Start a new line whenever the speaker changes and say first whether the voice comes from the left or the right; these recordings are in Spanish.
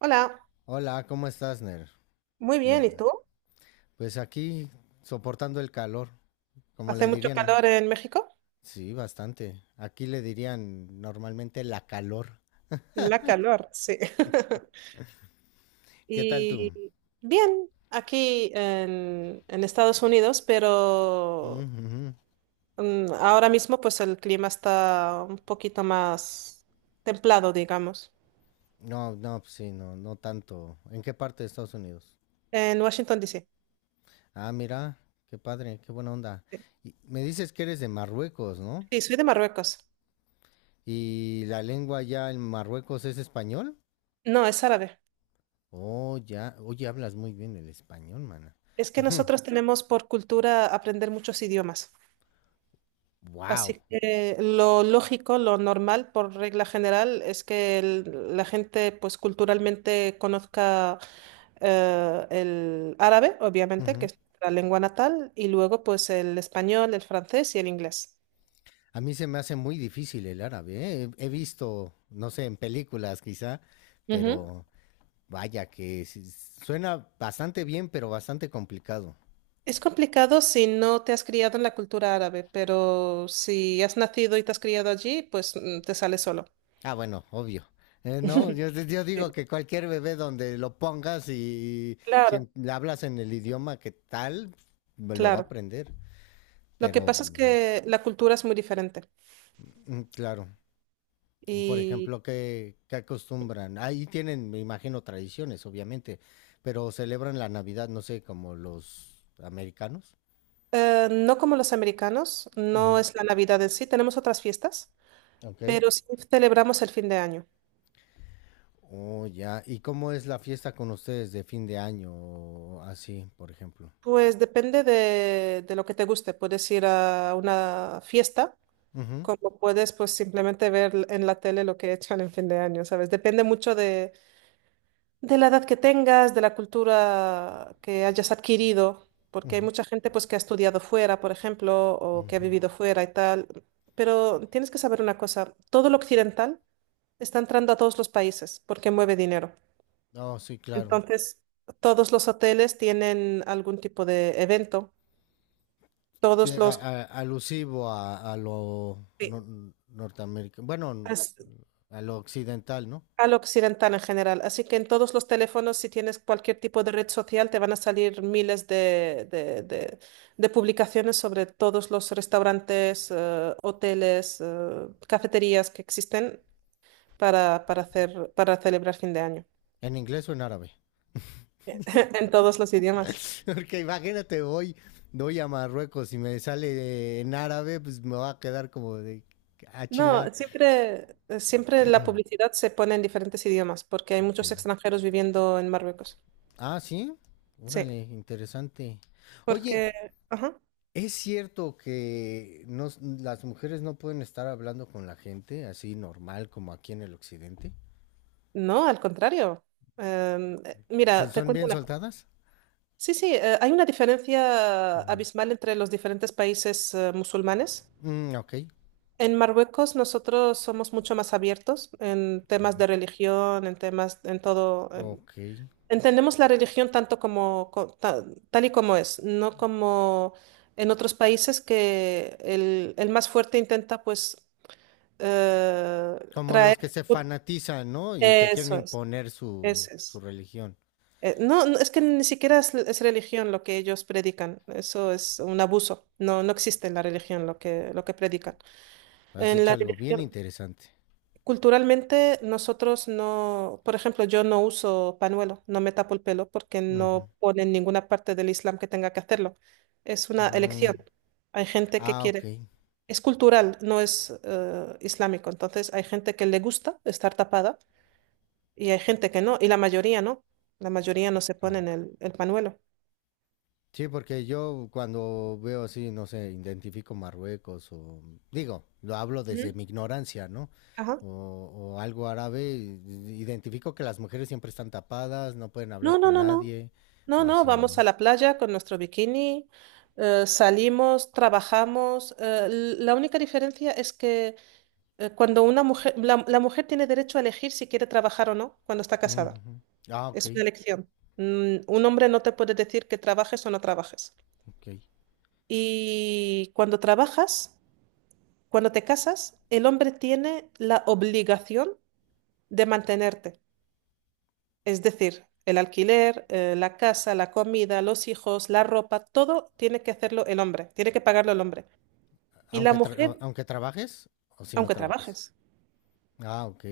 right: Hola,
left: Hola, ¿cómo estás, Ner?
right: muy bien, ¿y tú?
left: Pues aquí soportando el calor, como
right: ¿Hace
left: le
right: mucho
left: dirían,
right: calor en México?
left: sí, bastante. Aquí le dirían normalmente la calor.
right: La calor, sí.
left: ¿Qué tal tú?
right: Y bien, aquí en Estados Unidos, pero
left: Mm, ujú.
right: ahora mismo pues el clima está un poquito más templado, digamos.
left: No, pues sí, no, no tanto. ¿En qué parte de Estados Unidos?
right: En Washington, D.C.
left: Ah, mira, qué padre, qué buena onda.
right: Sí,
left: Y me dices que eres de Marruecos, ¿no?
right: sí, soy de Marruecos.
left: ¿Y la lengua ya en Marruecos es español?
right: No, es árabe.
left: Oh, ya, oye, hablas muy bien el español, mana.
right: Es que nosotros tenemos por cultura aprender muchos idiomas.
left: Wow.
right: Así que lo lógico, lo normal, por regla general, es que la gente, pues culturalmente conozca el árabe, obviamente, que es la lengua natal, y luego, pues el español, el francés y el inglés.
left: A mí se me hace muy difícil el árabe, ¿eh? He visto, no sé, en películas quizá,
right: Ujú.
left: pero vaya que sí- suena bastante bien, pero bastante complicado.
right: Es complicado si no te has criado en la cultura árabe, pero si has nacido y te has criado allí, pues te sale solo.
left: Ah, bueno, obvio. No, yo digo
right: Sí.
left: que cualquier bebé donde lo pongas y si
right: Claro,
left: em- le hablas en el idioma que tal, me lo va a
right: claro.
left: aprender.
right: Lo que
left: Pero,
right: pasa es que la cultura es muy diferente.
left: mm, claro. Por ejemplo, ¿qué acostumbran? Ahí tienen, me imagino, tradiciones, obviamente, pero celebran la Navidad, no sé, como los americanos.
right: No como los americanos, no
left: Ujú.
right: es la Navidad en sí, tenemos otras fiestas,
left: Ok.
right: pero sí celebramos el fin de año.
left: Oh, ya. ¿Y cómo es la fiesta con ustedes de fin de año o así, por ejemplo?
right: Pues depende de lo que te guste. Puedes ir a una fiesta,
left: Ujú,
right: como puedes pues simplemente ver en la tele lo que echan en fin de año, ¿sabes? Depende mucho de la edad que tengas, de la cultura que hayas adquirido, porque hay
left: ujú,
right: mucha gente pues que ha estudiado fuera, por ejemplo, o que ha
left: ujú.
right: vivido fuera y tal. Pero tienes que saber una cosa, todo lo occidental está entrando a todos los países porque mueve dinero.
left: No, sí, claro.
right: Entonces, todos los hoteles tienen algún tipo de evento, todos los...
left: Alusivo a lo
right: sí,
left: norteamericano, bueno,
right: as-
left: a lo occidental, ¿no?
right: al occidental en general. Así que en todos los teléfonos, si tienes cualquier tipo de red social, te van a salir miles de de- publicaciones sobre todos los restaurantes, hoteles, cafeterías que existen para hacer, para celebrar fin de año
left: ¿En inglés o en árabe?
right: en todos los idiomas.
left: Porque imagínate, voy a Marruecos y me sale en árabe, pues me va a quedar como de a
right: No,
left: chinga.
right: siempre, siempre la publicidad se pone en diferentes idiomas porque hay muchos
left: Okay.
right: extranjeros viviendo en Marruecos.
left: Ah, sí.
right: Sí,
left: Órale, interesante. Oye,
right: porque, ajá,
left: ¿es cierto que no, las mujeres no pueden estar hablando con la gente así normal como aquí en el occidente?
right: no, al contrario. Mira, te
left: ¿Son
right: cuento
left: bien
right: una cosa.
left: soltadas?
right: Sí, sí, hay una
left: Uh
right: diferencia
left: -huh.
right: abismal entre los diferentes países musulmanes.
left: Mm, ok,
right: En Marruecos nosotros somos mucho más abiertos en temas de religión, en temas, en todo.
left: ok.
right: Entendemos la religión tanto como, tal y como es, no como en otros países que el más fuerte intenta pues eh,
left: Como los que
right: traer...
left: se fanatizan, ¿no? Y te quieren
right: Eso es,
left: imponer
right: eso
left: su
right: es.
left: religión.
right: No, no, es que ni siquiera es religión lo que ellos predican, eso es un abuso, no, no existe en la religión lo que predican.
left: Has
right: En
left: dicho
right: la
left: algo bien
right: religión,
left: interesante.
right: culturalmente, nosotros no, por ejemplo, yo no uso panuelo, no me tapo el pelo porque
left: Ujú.
right: no pone en ninguna parte del Islam que tenga que hacerlo. Es una elección.
left: Mm,
right: Hay gente que
left: ah, ok,
right: quiere. Es cultural, no es islámico. Entonces, hay gente que le gusta estar tapada y hay gente que no, y la mayoría no. La mayoría no se
left: claro.
right: ponen el panuelo.
left: Sí, porque yo cuando veo así, no sé, identifico Marruecos o digo, lo hablo desde
right: Ujú.
left: mi ignorancia, ¿no?
right: Ajá.
left: O, o algo árabe, identifico que las mujeres siempre están tapadas, no pueden hablar
right: No, no,
left: con
right: no, no.
left: nadie
right: No,
left: o
right: no,
left: así,
right: vamos
left: ¿no?
right: a la playa con nuestro bikini, salimos, trabajamos. La única diferencia es que cuando una mujer, la mujer tiene derecho a elegir si quiere trabajar o no cuando está casada.
left: Ujú. Ah, ok,
right: Es una elección. Mm, un hombre no te puede decir que trabajes o no trabajes.
left: ok.
right: Y cuando trabajas, cuando te casas, el hombre tiene la obligación de mantenerte. Es decir, el alquiler, la casa, la comida, los hijos, la ropa, todo tiene que hacerlo el hombre, tiene que pagarlo el hombre. Y la mujer,
left: Aunque trabajes o si no
right: aunque
left: trabajas.
right: trabajes,
left: Ah, ok.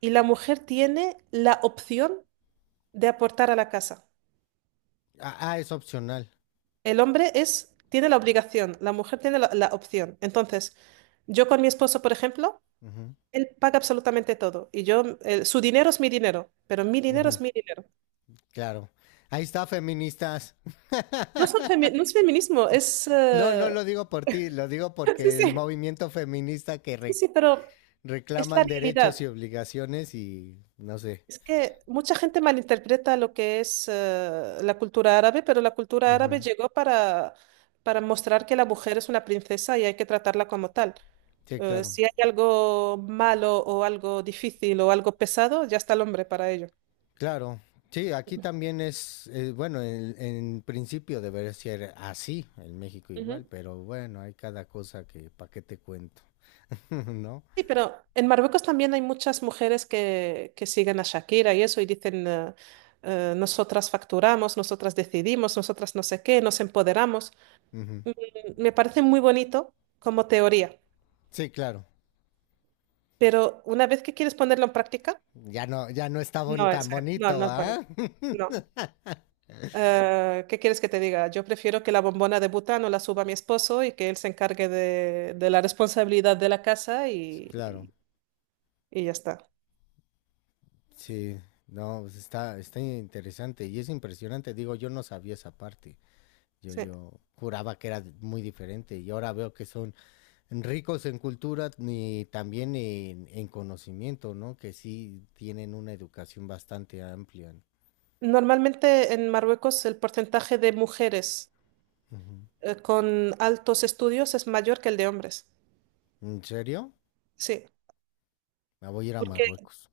right: y la mujer tiene la opción de aportar a la casa.
left: Ah, ah, es opcional.
right: El hombre es, tiene la obligación, la mujer tiene la opción. Entonces, yo con mi esposo, por ejemplo, él paga absolutamente todo y yo, su dinero es mi dinero, pero mi
left: Ujú,
right: dinero
left: ujú,
right: es mi dinero.
left: claro. Ahí está, feministas.
right: No, no es feminismo, es...
left: No, no lo digo por ti, lo digo
right: Sí,
left: porque el
right: sí,
left: movimiento feminista
right: sí, sí, pero es la
left: reclaman derechos
right: realidad.
left: y obligaciones y no sé.
right: Es que mucha gente malinterpreta lo que es la cultura árabe, pero la cultura árabe
left: Ujú.
right: llegó para mostrar que la mujer es una princesa y hay que tratarla como tal.
left: Sí, claro.
right: Si hay algo malo o algo difícil o algo pesado, ya está el hombre para ello.
left: Claro. Sí, aquí también es, bueno, en principio debería ser así, en México
right: Ujú.
left: igual, pero bueno, hay cada cosa que, ¿para qué te cuento? ¿No?
right: Sí, pero en Marruecos también hay muchas mujeres que siguen a Shakira y eso y dicen, nosotras facturamos, nosotras decidimos, nosotras no sé qué, nos empoderamos.
left: Ujú.
right: Mm, me parece muy bonito como teoría.
left: Sí, claro.
right: Pero una vez que quieres ponerlo en práctica,
left: Ya no,
right: no es,
left: tan
right: no, no
left: bonito,
right: es
left: ¿ah?
right: bonito. No. ¿Qué quieres que te diga? Yo prefiero que la bombona de butano la suba mi esposo y que él se encargue de la responsabilidad de la casa
left: Claro,
right: y ya está.
left: sí, no, pues está, está interesante y es impresionante. Digo, yo no sabía esa parte.
right: Sí.
left: Yo juraba que era muy diferente y ahora veo que son ricos en cultura y también en conocimiento, ¿no? Que sí tienen una educación bastante amplia.
right: Normalmente en Marruecos el porcentaje de mujeres
left: Ujú.
right: con altos estudios es mayor que el de hombres.
left: ¿En serio?
right: Sí.
left: Me voy a ir a
right: Porque,
left: Marruecos.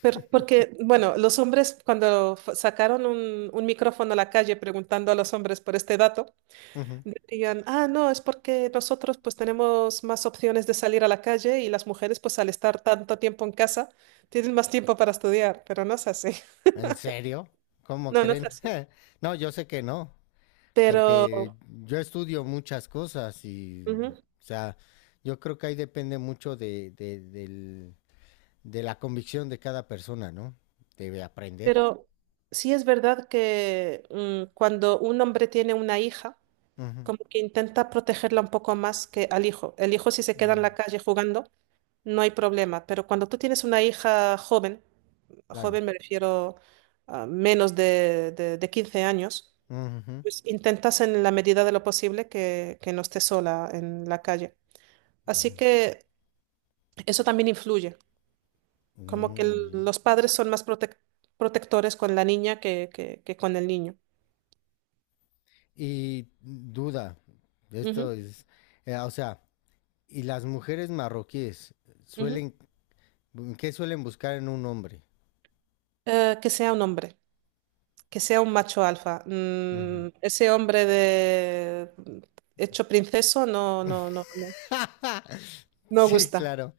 right: porque, bueno, los hombres cuando sacaron un micrófono a la calle preguntando a los hombres por este dato,
left: Ujú.
right: dirían, ah, no, es porque nosotros pues tenemos más opciones de salir a la calle y las mujeres pues al estar tanto tiempo en casa tienen más tiempo para estudiar, pero no es así.
left: ¿En serio? ¿Cómo
right: No, no es
left: creen?
right: así.
left: No, yo sé que no,
right: Pero,
left: porque yo estudio muchas cosas y,
right: ujú,
left: o sea, yo creo que ahí depende mucho de la convicción de cada persona, ¿no? Debe aprender.
right: pero sí es verdad que cuando un hombre tiene una hija, como que intenta protegerla un poco más que al hijo. El hijo si se queda
left: Mm,
right: en la calle jugando, no hay problema, pero cuando tú tienes una hija joven,
left: claro.
right: joven me refiero a menos de 15 años,
left: Ujú,
right: pues intentas en la medida de lo posible que no estés sola en la calle. Así
left: ujú.
right: que eso también influye, como que
left: Mm,
right: los padres son protectores con la niña que con el niño.
left: y duda, esto
right: Ujú,
left: es, o sea, y las mujeres marroquíes
right: ujú.
left: suelen, ¿qué suelen buscar en un hombre?
right: Que sea un hombre, que sea un macho alfa.
left: Ujú.
right: Mm, ese hombre de hecho princeso no, no, no, no, no
left: Sí,
right: gusta.
left: claro.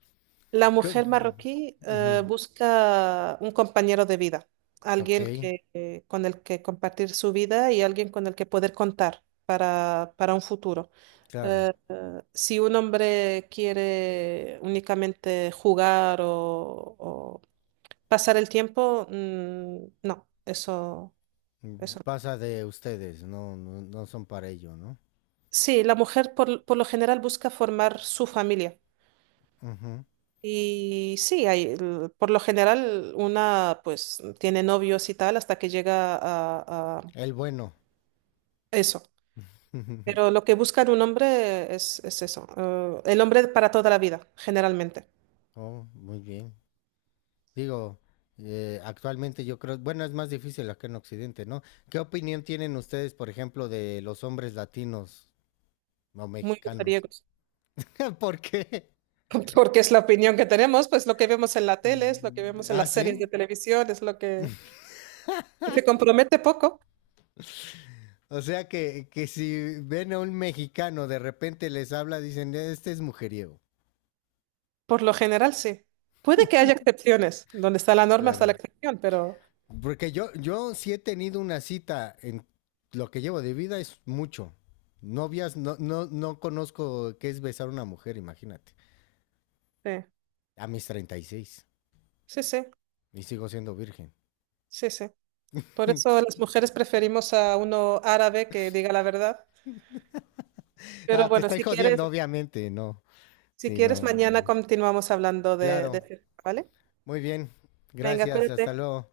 right: La
left: Co-
right: mujer marroquí
left: Ujú.
right: busca un compañero de vida,
left: Ok,
right: alguien que, con el que compartir su vida y alguien con el que poder contar para un futuro.
left: claro.
right: Si un hombre quiere únicamente jugar o pasar el tiempo, mm, no, eso,
left: Mm,
right: eso. No.
left: pasa de ustedes, no, no, no son para ello, ¿no?
right: Sí, la mujer por lo general busca formar su familia.
left: Ujú.
right: Y sí, hay, por lo general una pues tiene novios y tal hasta que llega a
left: El bueno.
right: eso. Pero lo que busca en un hombre es eso, el hombre para toda la vida, generalmente.
left: Oh, muy bien. Digo, actualmente yo creo, bueno, es más difícil acá en Occidente, ¿no? ¿Qué opinión tienen ustedes, por ejemplo, de los hombres latinos o
right: Muy
left: mexicanos?
right: mujeriegos,
left: ¿Por qué?
right: porque es la opinión que tenemos, pues lo que vemos en la tele, es lo que
left: Mm,
right: vemos en
left: ¿ah,
right: las
left: sí?
right: series de televisión, es lo que se compromete poco,
left: O sea que si ven a un mexicano de repente les habla, dicen, este es mujeriego.
right: por lo general sí. Puede que haya excepciones, donde está la norma está la
left: Claro.
right: excepción, pero
left: Porque yo sí he tenido una cita en lo que llevo de vida es mucho. Novias, no conozco qué es besar a una mujer, imagínate.
right: sí,
left: A mis 36.
right: sí, sí,
left: Y sigo siendo virgen.
right: sí, sí. Por eso las mujeres preferimos a uno árabe que diga la verdad.
left: Ah,
right: Pero
left: te
right: bueno,
left: estoy
right: si quieres,
left: jodiendo, obviamente, no.
right: si
left: Sí,
right: quieres,
left: no.
right: mañana continuamos hablando de,
left: Claro.
right: este tema, ¿vale?
left: Muy bien.
right: Venga,
left: Gracias. Hasta
right: cuídate.
left: luego.